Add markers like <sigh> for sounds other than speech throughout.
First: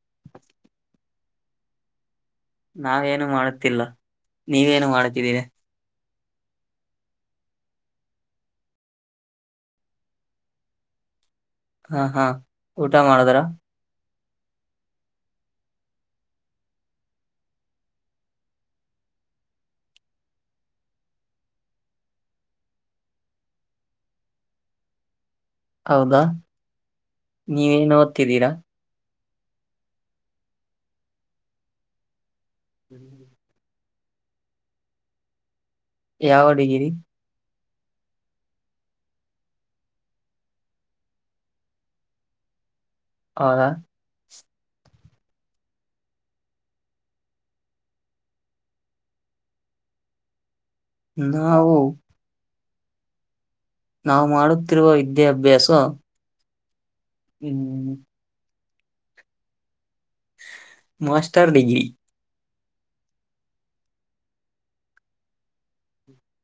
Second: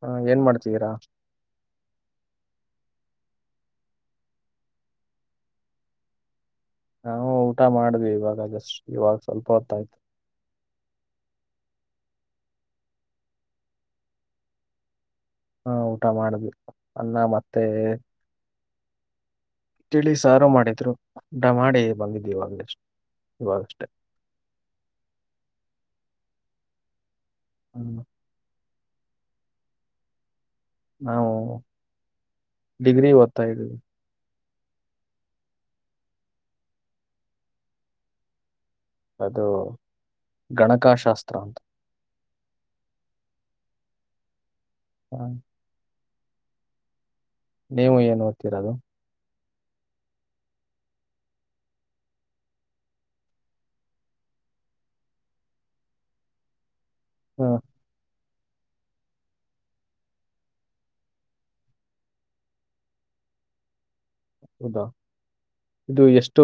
ಹಾ ಏನ್ ಮಾಡ್ತಿದ್ದೀರಾ. ನಾವೇನು ಮಾಡುತ್ತಿಲ್ಲ ನೀವೇನು ಮಾಡತಿದ್ದೀರ. ನಾವು ಊಟ ಮಾಡಿದ್ವಿ ಇವಾಗ ಜಸ್ಟ್ ಇವಾಗ ಸ್ವಲ್ಪ ಹೊತ್ತಾಯ್ತು. ಹಾ ಹಾ ಊಟ ಮಾಡದ್ರ ಹಾ ಊಟ ಮಾಡದಿವಿ ಅನ್ನ ಮತ್ತೆ ತಿಳಿ ಸಾರು ಮಾಡಿದ್ರು ಊಟ ಮಾಡಿ ಬಂದಿದವಿ ಈವಾಗಲೇ ಇವಾಗಷ್ಟೇ ಇಲ್ಲ ಹೌದಾ ನೀವೇನ್ ಹ್ಮ್. ಓದ್ತಿದ್ದೀರಾ. ನಾವು ಡಿಗ್ರಿ ಓದ್ತಾ ಇದ್ದಿವಿ ಯಾವ ಡಿಗ್ರಿ ಅದು ಗಣಕಶಾಸ್ತ್ರ ಅಂತ ಹೌದ ಹಾ ನೀವು ಏನ್ ಓದ್ತ್ತಿರೋದು ನಾವು ನಾವು ಮಾಡುತ್ತಿರುವ ವಿದ್ಯಾಭ್ಯಾಸ ಹಾ ಹ್ಮ್ ಹ್ಮ್ಮ ಮಾಸ್ಟರ್ ಡಿಗ್ರಿ ಹೌದಾ ಇದು ಎಷ್ಟು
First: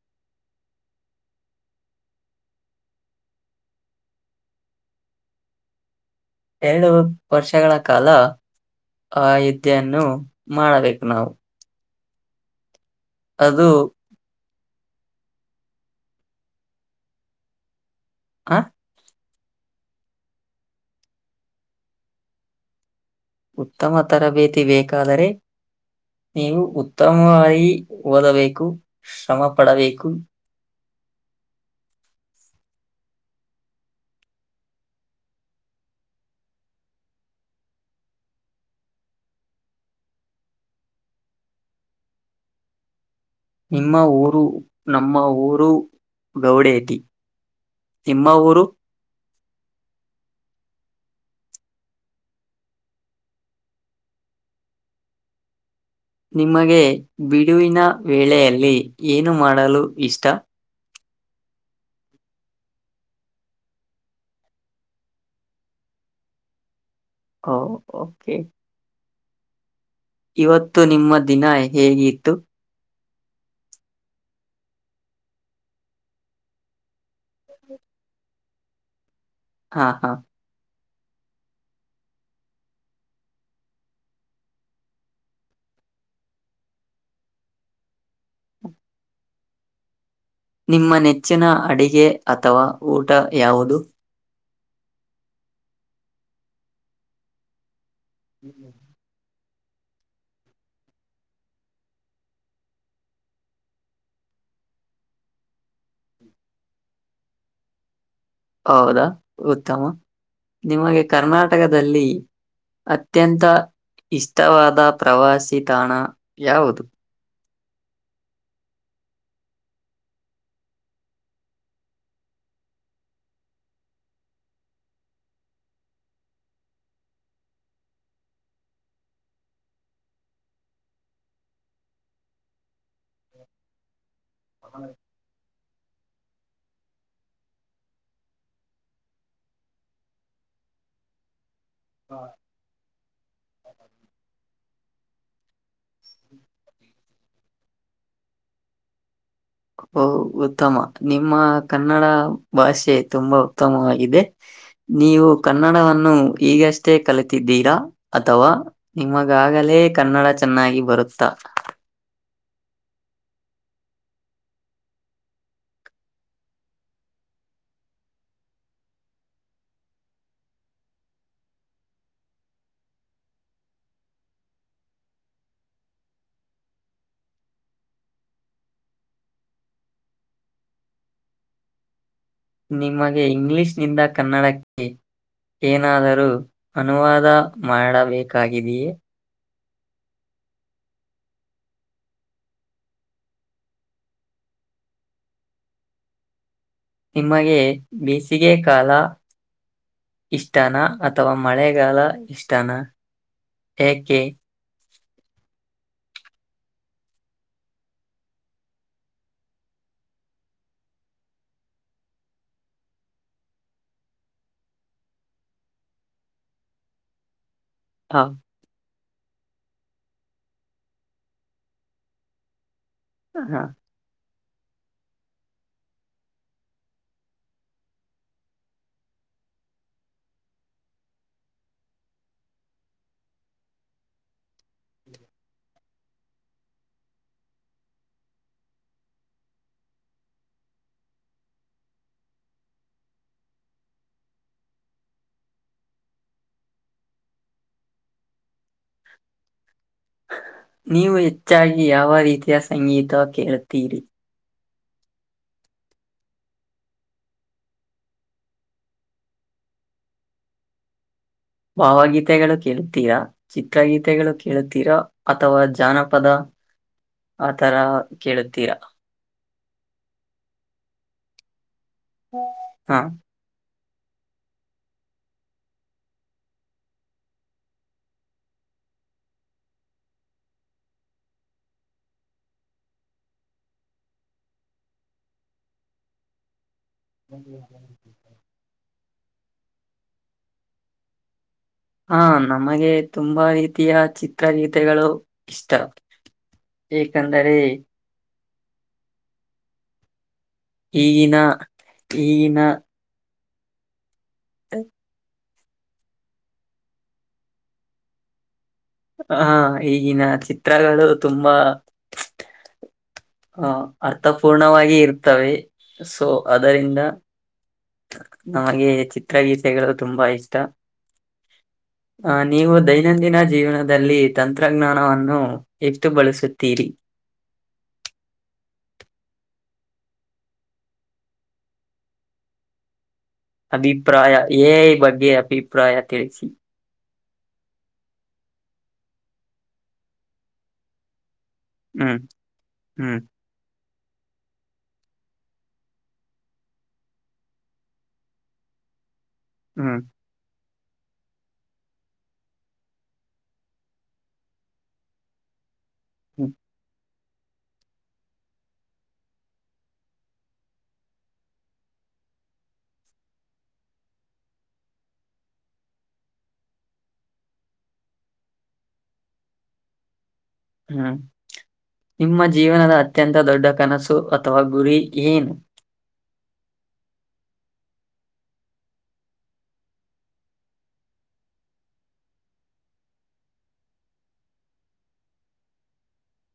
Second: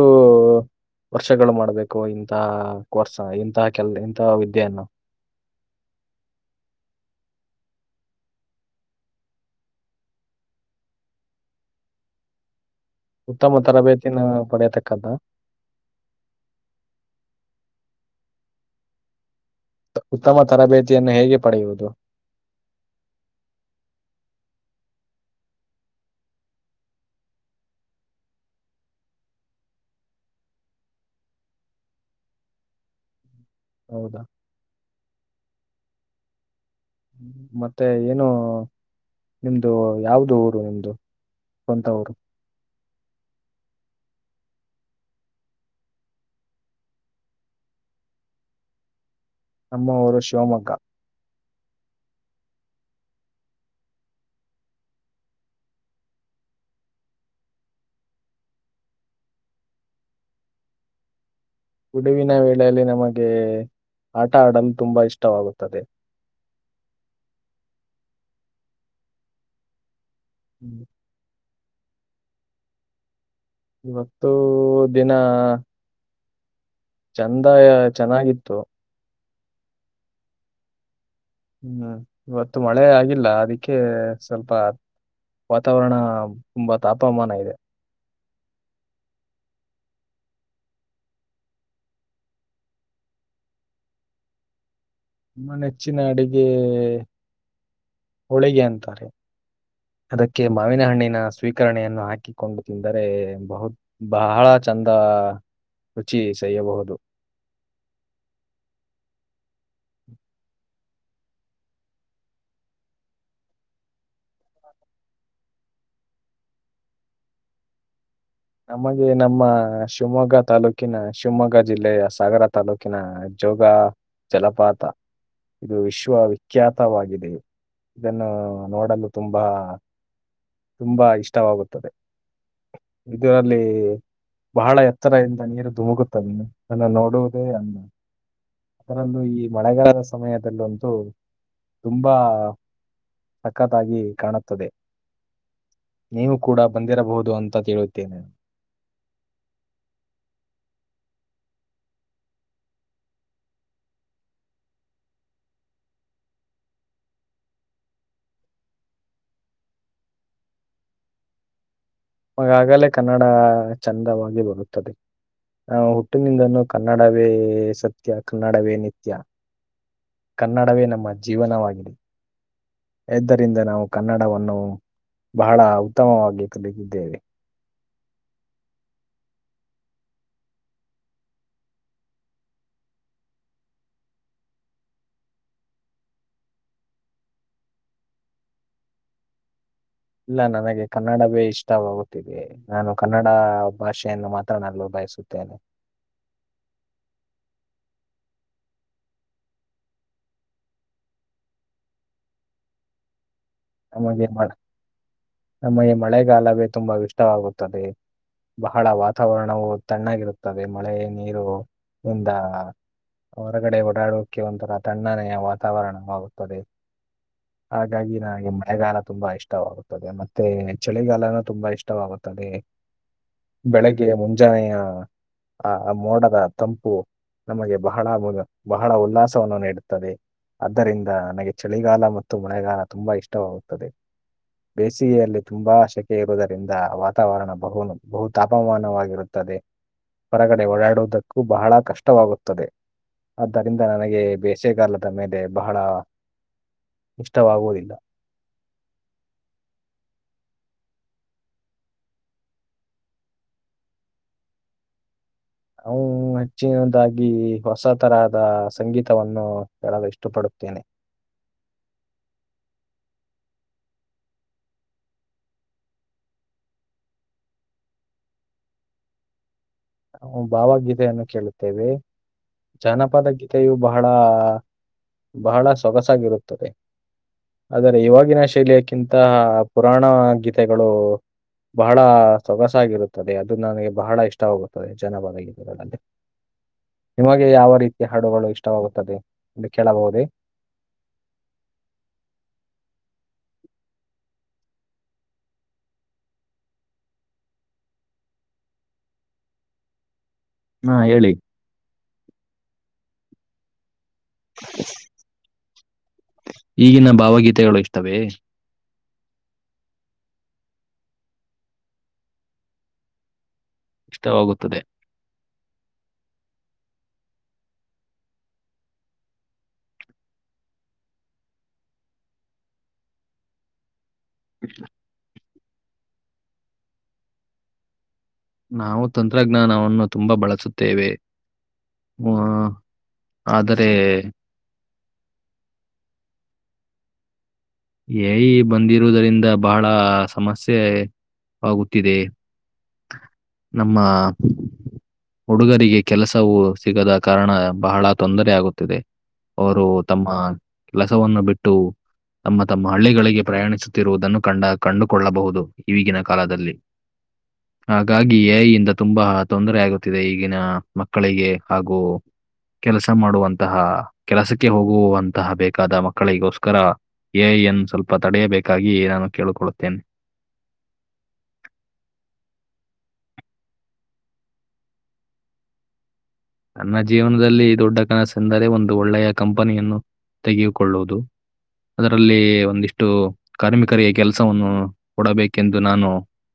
ವರ್ಷಗಳು ಮಾಡ್ಬೇಕು ಇಂತ ಕೋರ್ಸ್ ಇಂತ ಕೆಲ್ ಇಂತ ವಿದ್ಯೆಯನ್ನು ಎರಡು ವರ್ಷಗಳ ಕಾಲ ಆ ಯುದ್ದೆಯನ್ನು ಮಾಡಬೇಕು ನಾವು ಉತ್ತಮ ಅದು ತರಬೇತಿನ ಪಡೆಯತಕ್ಕ್ದ ಆ ಉತ್ತಮ ತರಬೇತಿಯನ್ನು ಹೇಗೆ ಪಡೆಯುವುದು ಉತ್ತಮ ತರಬೇತಿ ಬೇಕಾದರೆ ನೀವು ಉತ್ತಮವಾಗಿ ಓದಬೇಕು ಶ್ರಮ ಪಡಬೇಕು. ಹೌದಾ ಮತ್ತೆ ಏನು ನಿಮ್ದು ಯಾವ್ದು ಊರು ನಿಮ್ದು ಸ್ವಂತ ಊರು ನಿಮ್ಮ ಊರು ನಮ್ಮ ಊರು ಗೌಡೇತಿ ನಿಮ್ಮ ಊರು ನಮ್ಮ ಊರು ಶಿವಮೊಗ್ಗ ನಿಮಗೆ ಬಿಡುವಿನ ವೇಳೆಯಲ್ಲಿ ಏನು ಮಾಡಲು ಇಷ್ಟ ಬಿಡುವಿನ ವೇಳೆಯಲ್ಲಿ ನಮಗೆ ಆಟ ಆಡಲು ತುಂಬಾ ಇಷ್ಟವಾಗುತ್ತದೆ. ಹ ಓಕೆ ಇವತ್ತು ಹ್ಮ್. ನಿಮ್ಮ ದಿನ ಹೇಗಿತ್ತು. ಇವತ್ತು ದಿನ ಚಂದ ಚೆನ್ನಾಗಿತ್ತು. ಹಾ ಹಾ ಹ್ಮ್ ಇವತ್ತು ಮಳೆ ಆಗಿಲ್ಲ ಅದಕ್ಕೆ ಸ್ವಲ್ಪ ವಾತಾವರಣ ತುಂಬಾ ತಾಪಮಾನಗಳು. ಹು ನಿಮ್ಮ ನೆಚ್ಚಿನ ಅಡಿಗೆ ಅಥವಾ ಊಟ ಯಾವುದು. ನಮ್ಮ ನೆಚ್ಚಿನ ಅಡುಗೆ ಹೊಳಿಗೆ ಅಂತಾರೆ. <inaudible> ಅದಕ್ಕೆ ಮಾವಿನ ಹಣ್ಣಿನ ಸ್ವೀಕರಣೆಯನ್ನು ಹಾಕಿಕೊಂಡು ತಿಂದರೆ ಬಹತ್ ಬಹಳ ಚಂದ. ಹ ರುಚಿ ಸವಿಯಬಹುದು. ಹೌದಾ ಉತ್ತಮ್. ನಿಮಗೆ ಕರ್ನಾಟಕದಲ್ಲಿ, ಅತ್ಯಂತ ಇಷ್ಟವಾದ ಪ್ರವಾಸಿ ತಾಣ ಯಾವುದು. ನಮಗೆ ನಮ್ಮ ಶಿವಮೊಗ್ಗ ತಾಲೂಕಿನ ಶಿವಮೊಗ್ಗ ಜಿಲ್ಲೆಯ ಸಾಗರ ತಾಲೂಕಿನ. ಜೋಗ ಜಲಪಾತ. ಇದು ವಿಶ್ವವಿಖ್ಯಾತವಾಗಿದೆ. ಇದನ್ನು ನೋಡಲು ತುಂಬಾ, ತುಂಬಾ ಇಷ್ಟವಾಗುತ್ತದೆ ಇದರಲ್ಲಿ. ಬಹಳ ಎತ್ತರ ದಿಂದ ನೀರು ಧುಮುಗುತ್ತದೆ ಅದನ್ನ ನೋಡುವುದೇ ಅಂದ. ಅದರಲ್ಲೂ ಈ ಮಳೆಗಾಲ ಸಮಯದಲ್ಲೊಂತೂ. ತುಂಬಾ ಸಕ್ಕತ್ತಾಗಿ ಕಾಣುತ್ತದೆ. ನೀವು ಕೂಡ ಬಂದಿರಬಹುದು ಅಂತ ತಿಳಿಯುತ್ತೇನೆ. ಹೋ ಉತ್ತಮ ನಿಮ್ಮ ಕನ್ನಡ ಭಾಷೆ ತುಂಬಾ ಉತ್ತಮವಾಗಿದೆ. ನೀವು ಕನ್ನಡವನ್ನು ಈಗಷ್ಟೇ ಕಲಿತಿದ್ದೀರಾ ಅಥವಾ ನಿಮಗಾಗಿ. ನನಗೆ ಕನ್ನಡ ಚೆನ್ನಾಗಿ ಬರುತ್ತ. ವಾಗಲೇ ಕನ್ನಡ ಚಂದವಾಗಿ ಬರುತ್ತದೆ. ನ ಹುಟ್ಟಿನಿಂದನೂ ಕನ್ನಡವೇ ಸತ್ಯ ಕನ್ನಡವೇ ನಿತ್ಯ. ಕನ್ನಡವೇ ನಮ್ಮ ಜೀವನವಾಗಿದೆ. ಎಂದ್ದರಿಂದ ನಾವು ಕನ್ನಡವನ್ನು ಬಹಳ ಉತ್ತಮವಾಗಿ ಕಲಿದಿದ್ದೇವೆ. ನಿಮಗೆ ಇಂಗ್ಲಿಷ್ನಿಂದ ಕನ್ನಡಕ್ಕೆ. ಏನಾದರೂ ಅನುವಾದ ಮಾಡಬೇಕಾಗಿದೆಯೇ. ಇಲ್ಲ ನನಗೆ ಕನ್ನಡವೇ ಇಷ್ಟವಾಗುತ್ತಿದೆ ನಾನು ಕನ್ನಡ ಭಾಷೆಯನ್ನು ಮಾತನಾಡಲಿಕ್ಕೆ ಬಯಸುತ್ತೇನೆ ನಿಮಗೆ ಬೇಸಿಗೆ ಕಾಲ. ಇಷ್ಟಾನ ಅಥವಾ ಮಳೆಗಾಲ ಇಷ್ಟಾನ. ನಮಗೆ ಮ ನಮಗೆ ಮಳೆಗಾಲವೇ ತುಂಬಾ ಇಷ್ಟವಾಗುತ್ತದೆ. ಬಹಳ ವಾತಾವರಣವು ತಣ್ಣಾಗಿರುತ್ತದೆ ಮಳೆ ನೀರು ಇಂದ. ಹೊರಗಡೆ ಓಡಾಡೋಕ್ಕೆೆ ಒಂಥರ ತಣ್ಣನೆಯ ವಾತಾವರಣವಾಗುತ್ತದೆ. ಹಾಗಾಗಿ ಆ, ನೆ ಹಿಮ್ಮ. ಕಾಲ ತುಂಬಾ ಇಷ್ಟವಾಗುತ್ತದೆ ಮತ್ತೆ ಚಳಿಗಾಲನು ತುಂಬಾ ಇಷ್ಟವಾಗುತ್ತದೆ. ಆ. ಬೆಳಿಗ್ಗೆ ಮುಂಜಾನೆಯ ಆ ಮೋಡಗಳ ತಂಪು, ನಮಗೆ ಬಹಳ ಬೇಗ ಬಹಳ ಉಲ್ಲಾಸವನ್ನು ನೀಡುತ್ತದೆ. ಆದ್ದರಿಂದ ನನಗೆ ಚಳಿಗಾಲ ಮತ್ತು ಮಳೆಗಾಲ ತುಂಬಾ ಇಷ್ಟವಾಗುತ್ತದೆ. ಬೇಸಿಗೆಯಲ್ಲಿ ತುಂಬಾ ಶೆಕೆ ಇರುವುದರಿಂದ ವಾತಾವರಣ ಬಹು ಬಹು ತಾಪಮಾನವಾಗಿರುತ್ತದೆ. ಹೊರಗಡೆ ಓಡಾಡುವುದಕ್ಕೂ ಬಹಳ ಕಷ್ಟವಾಗುತ್ತದೆ. ಆದ್ದರಿಂದ ನನಗೆ ಬೇಸೆಗಾಲದ ಮೇಲೆ ಬಹಳ. ಇಷ್ಟವಾಗುವುದಿಲ್ಲ. ನೀವು ಹೆಚ್ಚಾಗಿ ಯಾವ ರೀತಿಯ ಸಂಗೀತ ಕೇಳ್ತೀರಿ. ಅವನು ಹೆಚ್ಚಿನದಾಗಿ ಹೊಸ ತರಹದ ಸಂಗೀತವನ್ನು ಹೇಳಲು ಇಷ್ಟಪಡುತ್ತೇನೆ. <inaudible> ಭಾವಗೀತೆಗಳು ಕೇಳುತ್ತೀರಾ ಚಿತ್ರಗೀತೆಗಳು ಕೇಳುತ್ತೀರಾ ಅಥವಾ ಜಾನಪದ. ಆತರ ಕೇಳುತ್ತೀರಾ. ಭಾವಗೀತೆಯನ್ನು ಕೇಳುತ್ತೇವೆ ಹಾ ಜಾನಪದ ಗೀತೆಯು ಬಹಳ ಬಹಳ ಸೊಗಸಾಗಿರುತ್ತದೆ. ಆದರೆ ಇವಾಗಿನ ಶೈಲಿಯಕ್ಕಿಂತ ಪುರಾಣ ಗೀತೆಗಳು ಬಹಳ ಸೊಗಸಾಗಿರುತ್ತದೆ ಅದು ನನಗೆ ಬಹಳ ಇಷ್ಟ ಹೋಗುತ್ತೆ ಜನ ಬರಗಗಳಲ್ಲಿ ನಿಮಗೆ ಯಾವ ರೀತಿಯ ಹಾಡುಗಳು ಇಷ್ಟವಾಗೆ ಅ ಕೇಳಬಹುದೇ ಹ ನಮಗೆ ತುಂಬಾ ರೀತಿಯ ಚಿತ್ರರೀತೆಗಳು ಇಷ್ಟ ಏ ಅಂದರೆ ಹಾ ಹೇಳಿ. ಈಗಿನ ಈಗಿನ ಈಗಿನ ಭಾವಗೀತೆಗಳು ಇಷ್ಟವೆೇ ಹ ಈಗಿನ ಚಿತ್ರಗಳು ತುಂಬಾ ಆಹ ಇಷ್ಟವಾಗುತ್ತದೆ. ಅರ್ಥಪೂರ್ಣವಾಗಿ ಇರ್ತವೆ ಸೊ ಅದರಿಂದ ನನಗೆ ಚಿತ್ರಗೀತೆಗಳು ತುಂಬಾ ಇಷ್ಟ ಅ ನೀವು ದೈನಂದಿನ ಜೀವನದಲ್ಲಿ ತಂತ್ರಜ್ಞಾನವನ್ನು ಎತ್ತುು ಬಳಸುತ್ತೀರಿ ನಾವು ತಂತ್ರಜ್ಞಾನವನ್ನು ತುಂಬಾ ಬಳಸುತ್ತೇವೆ ಹ ಅಭಿಪ್ರಾಯ ಬಗ್ಗೆ ಅಭಿಪ್ರಾಯ ತಿಳಿಸಿ ಎಐ ಬಂದಿರುವುದರಿಂದ ಬಹಳ ಸಮಸ್ಯೆ ಆಗುತ್ತಿದೆ ಹ್ಮ್ ಹ್ಮ್ ನಮ್ಮ ಹುಡುಗರಿಗೆ ಕೆಲಸವೂ ಸಿಗದ ಕಾರಣ ಬಹಳ ತೊಂದರೆೆಯಗುತ್ತಿದೆ ಅವರು ಹ್ಮ್ ತಮ್ಮ ಕೆಲಸವನ್ನು ಬಿಟ್ಟು ತಮ್ಮ ತಮ್ಮ ಹಳ್ಳಿಗಳಿಗೆ ಪ್ರಯಾಣಿಸುತ್ತಿರುವುದನ್ನು ಕಂಡ ಕಂಡುಕೊಳ್ಳಬಹುದು ಈಗಿನ ಹ್ಮ್ ಕಾಲದಲ್ಲಿ ಹಾಗಾಗಿ ಐಯಿಂದ ತುಂಬಾ ತೊಂದರೆ ಆಗುತ್ತಿದೆ ಈಗಿನ ಮಕ್ಕಳಿಗೆ ಹಾಗೂ ಕೆಲಸ ಮಾಡುವಂತಹ ಕೆಲಸಕ್ಕೆ ಹೋಗುವಂತಹ ಬೇಕಾದ ಮಕ್ಕಳಿಗೋಸ್ಕರ ಎ ಯನ್ನು ಸ್ವಲ್ಪ ತಡೆಯಬೇಕಾಗಿ ನಾನು ಕೇಳಿಕೊಳ್ಳುತ್ತೇನೆ ಹ್ಮ ನಿಮ್ಮ ಜೀವನದ ಅತ್ಯಂತ ದೊಡ್ಡ ಕನಸು ಅಥವಾ ಗುರಿ ಏನು ನನ್ನ ಜೀವನದಲ್ಲಿ ದೊಡ್ಡ ಕನಸೆಂದರೆ ಒಂದು ಒಳ್ಳೆಯ ಕಂಪನಿಯನ್ನು ತೆಗೆದುಕೊಳ್ಳುವುದು ಅದರಲ್ಲಿ ಒಂದಿಷ್ಟು ಕಾರ್ಮಿಕರಿಗೆ ಕೆಲಸವನ್ನು ಕೊಡಬೇಕೆಂದು ನಾನು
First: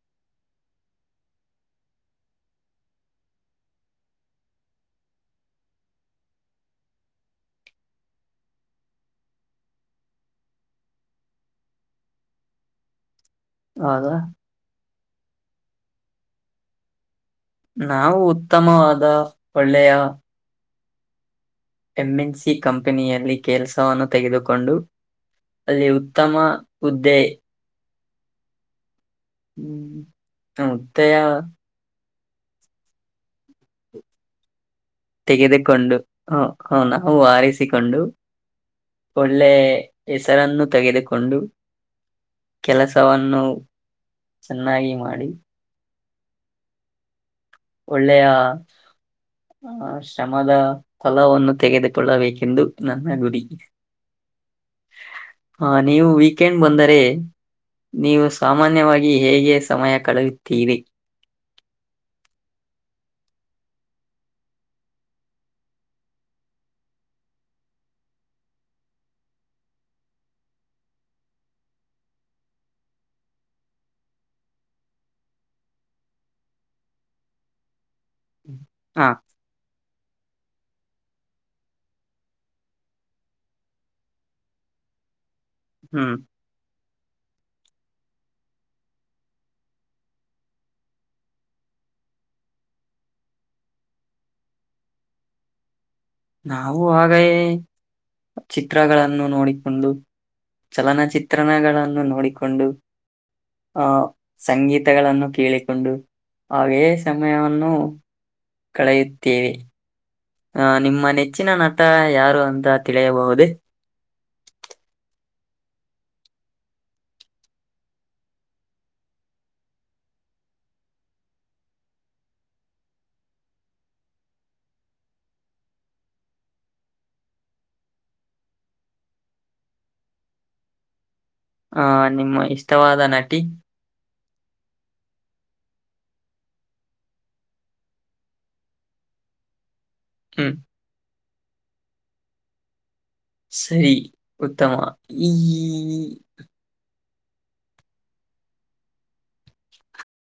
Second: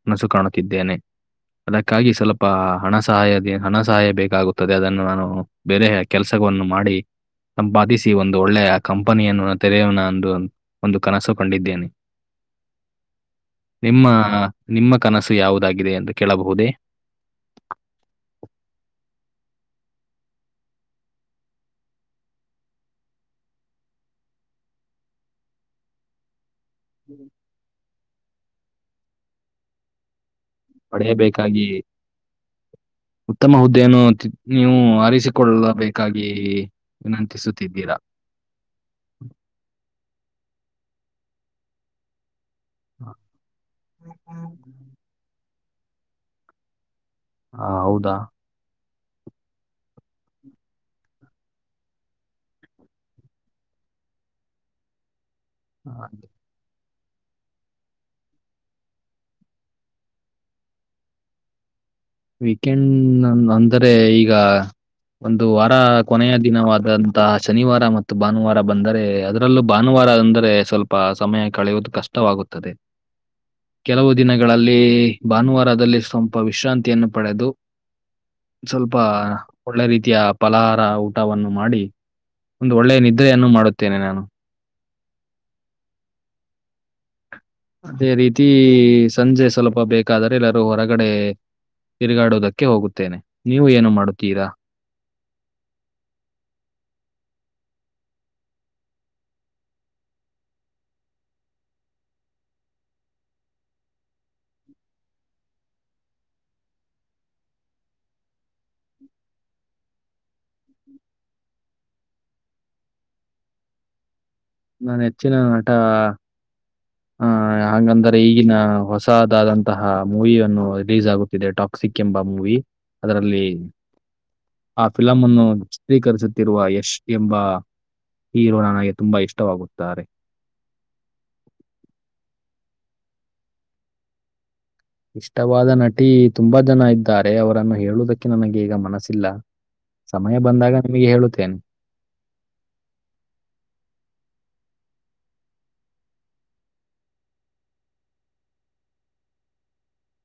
ಕನಸು ಕಾಣುತ್ತಿದ್ದೇನೆ ಅದಕ್ಕಾಗಿ ಸ್ವಲ್ಪ ಹಣ ಸಹಾಯದ ಹಣ ಸಹಾಯ ಬೇಕಾಗುತ್ತ ತ್ತದೆ ಅದನ್ನು ನಾನು ಬೇರೆ ಕೆಲಸವನ್ನು ಮಾಡಿ ಸಂಪಾದಿಸಿ ಒಂದು ಒಳ್ಳೆಯ ಕಂಪನಿಯನ್ನು ತೆರೆಯನಂದು ಒಂದು ಕನಸು ಕಂಡಿದ್ದೇನೆ <inaudible> ನಿಮ್ಮ ಆಗ ನಿಮ್ಮ ಕನಸು ಯಾವುದಾಗಿದೆ ಎಂದು ಕೇಳಬಹುದೇ ನಾವು ಉತ್ತಮವಾದ ಒಳ್ಳೆಯ ಎಂಎನ್ಸಿ ಕಂಪೆನಿಯಲ್ಲಿ ಕೆಲಸವನ್ನು ತೆಗೆದುಕೊಂಡು ಅಲ್ಲಿ ಉತ್ತಮ ಹುದ್ದೆ ಹ್ಮ್ ಮುತ್ತಯ ಪಡೆಯಬೇಕಾಗಿ ಉತ್ತಮ ಹುದ್ದೆ ನು ನೀವು ತೆಗೆದುಕೊಂಡು ಅರಿಸಿಕೊಳ್ಳಬೇಕಾಗಿ ಹ ಹ ನಾವು ವಿನಂತಿಸುತ್ತಿದ್ದೀರಾ ಆರಿಸಿಕೊಂಡು ಒಳ್ಳೆ ಹೆಸರನ್ನು ತೆಗೆದು ಕೊಂಡು ಕೆಲಸವನ್ನು ಚೆನ್ನಾಗಿ ಮಾಡಿ ಆ, ಹೌದಾ ಒಳ್ಳೆಯಾ ಆ ಶ್ರಮದ ಫಲವನ್ನು ತೆಗೆದುಕೊಳ್ಳಬೇಕೆಂದು ನನ್ನ ಗುರಿ ಹ ನೀವು ವೀಕೆಂಡ್ ಬಂದರೆ ನೀವು ಸಾಮಾನ್ಯವಾಗಿ ಹೇಗೆ ಸಮಯ ಕಳೆಯುತ್ತೀರಿ ವೀಕೆಂಡ್ ಅಂದರೆ ಈಗ ಒಂದು ವಾರ ಕೊನೆಯ ದಿನವಾದಂತಹ ಶನಿವಾರ ಮತ್ತು ಭಾನುವಾರ ಬಂದರೆ ಅದರಲ್ಲೂ ಭಾನುವಾರ ರ ಅಂದ್ರೆ ಸ್ವಲ್ಪ ಸಮಯ ಕಳೆಯುವುದು ಕಷ್ಟವಾಗುತ್ತದೆ ಕೆಲವು ದಿನಗಳಲ್ಲಿ ಭಾನುವಾರದಲ್ಲಿ ಸ್ವಲ್ಪ ವಿಶ್ರಾಂತಿ ತಿನುಪಲೆದು ಸ್ವಲ್ಪ ಹಾ ಒಳ್ಳೆ ರೀತಿ. ಯಾ ಪಲಹಾರ ಊಟವನ್ನು ಮಾಡಿ ಒಂದು ಒಳ್ಳೆಯ ನಿದ್ರೆಯನ್ನು ಮಾಡುತ್ತೇನೆ ನಾನು. ಹ್ಮ್. ಅದೇ ರೀತಿ ಸಂಜೆ ಸ್ವಲ್ಪ ಬೇಕಾದ್ರೆ ಎಲ್ಲರೂ ಹೊರಗಡೆ. ತಿರುಗಾಡೋದಕ್ಕೆ ಹೋಗುತ್ತೇನೆ ನೀವು ಏನು ಮಾಡುತ್ತೀರಾ. ನಾವು ಹಾಗಗೇ ಚಿತ್ರಗಳನ್ನು ನೋಡಿಕೊಂಡು. ಚಲನಚಿತ್ರಣಗಳನ್ನು ನೋಡಿಕೊಂಡು. ಆ ಸಂಗೀತಗಳನ್ನು ಕೇಳಿಕೊಂಡು. ಅವೇ ಸಮಯವನ್ನು ಕಳೆಯುತ್ತೇವೆ. ಅಹ ನಿಮ್ಮ ನೆಚ್ಚಿನ ನಟ ಯಾರು ಅಂತ ತಿಳಿಯಬಹುದೇ. ನಾನ್ ಹೆಚ್ಚಿನ ನಟ. ಹ ಹಾಗಂಗಂದ್ರೆ ಈಗಿನ ಹೊಸದಾದಂತಹ ಮೂವಿಯನ್ನು ರಿಲೀಸ್ ಆಗುತ್ತಿದೆ ಟಾಪ್. ಸಿಕ್ಕೆೆಂಬ ಮೂವಿ ಅದರಲ್ಲಿ. ಆ ಫಿಲಂ ಅನ್ನು ಚಿತ್ರೀಕರಿಸುತ್ತಿರುವ ಯಶ್ ಎಂಬ. ಹೀರೋ ನನಗೆ ತುಂಬಾ ಇಷ್ಟವಾಗುತ್ತಾರೆ. ಇಷ್ಟ ವಾದ ನಟಿ. ಇಷ್ಟವಾದ ನಟಿ ತುಂಬಾ ಜನ ಇದ್ದಾರೆ ಅವರನ್ನು ಹೇಳುವುದಕ್ಕೆ ನನಗೆ ಈಗ ಮನಸ್ಸಿಲ್ಲ. ಸಮಯ ಹ್ಮ್ ಬಂದಾಗ ನಿಮಗೆ ಹೇಳುತ್ತೇನೆ. ಸರಿ ಉತ್ತಮ ಈ.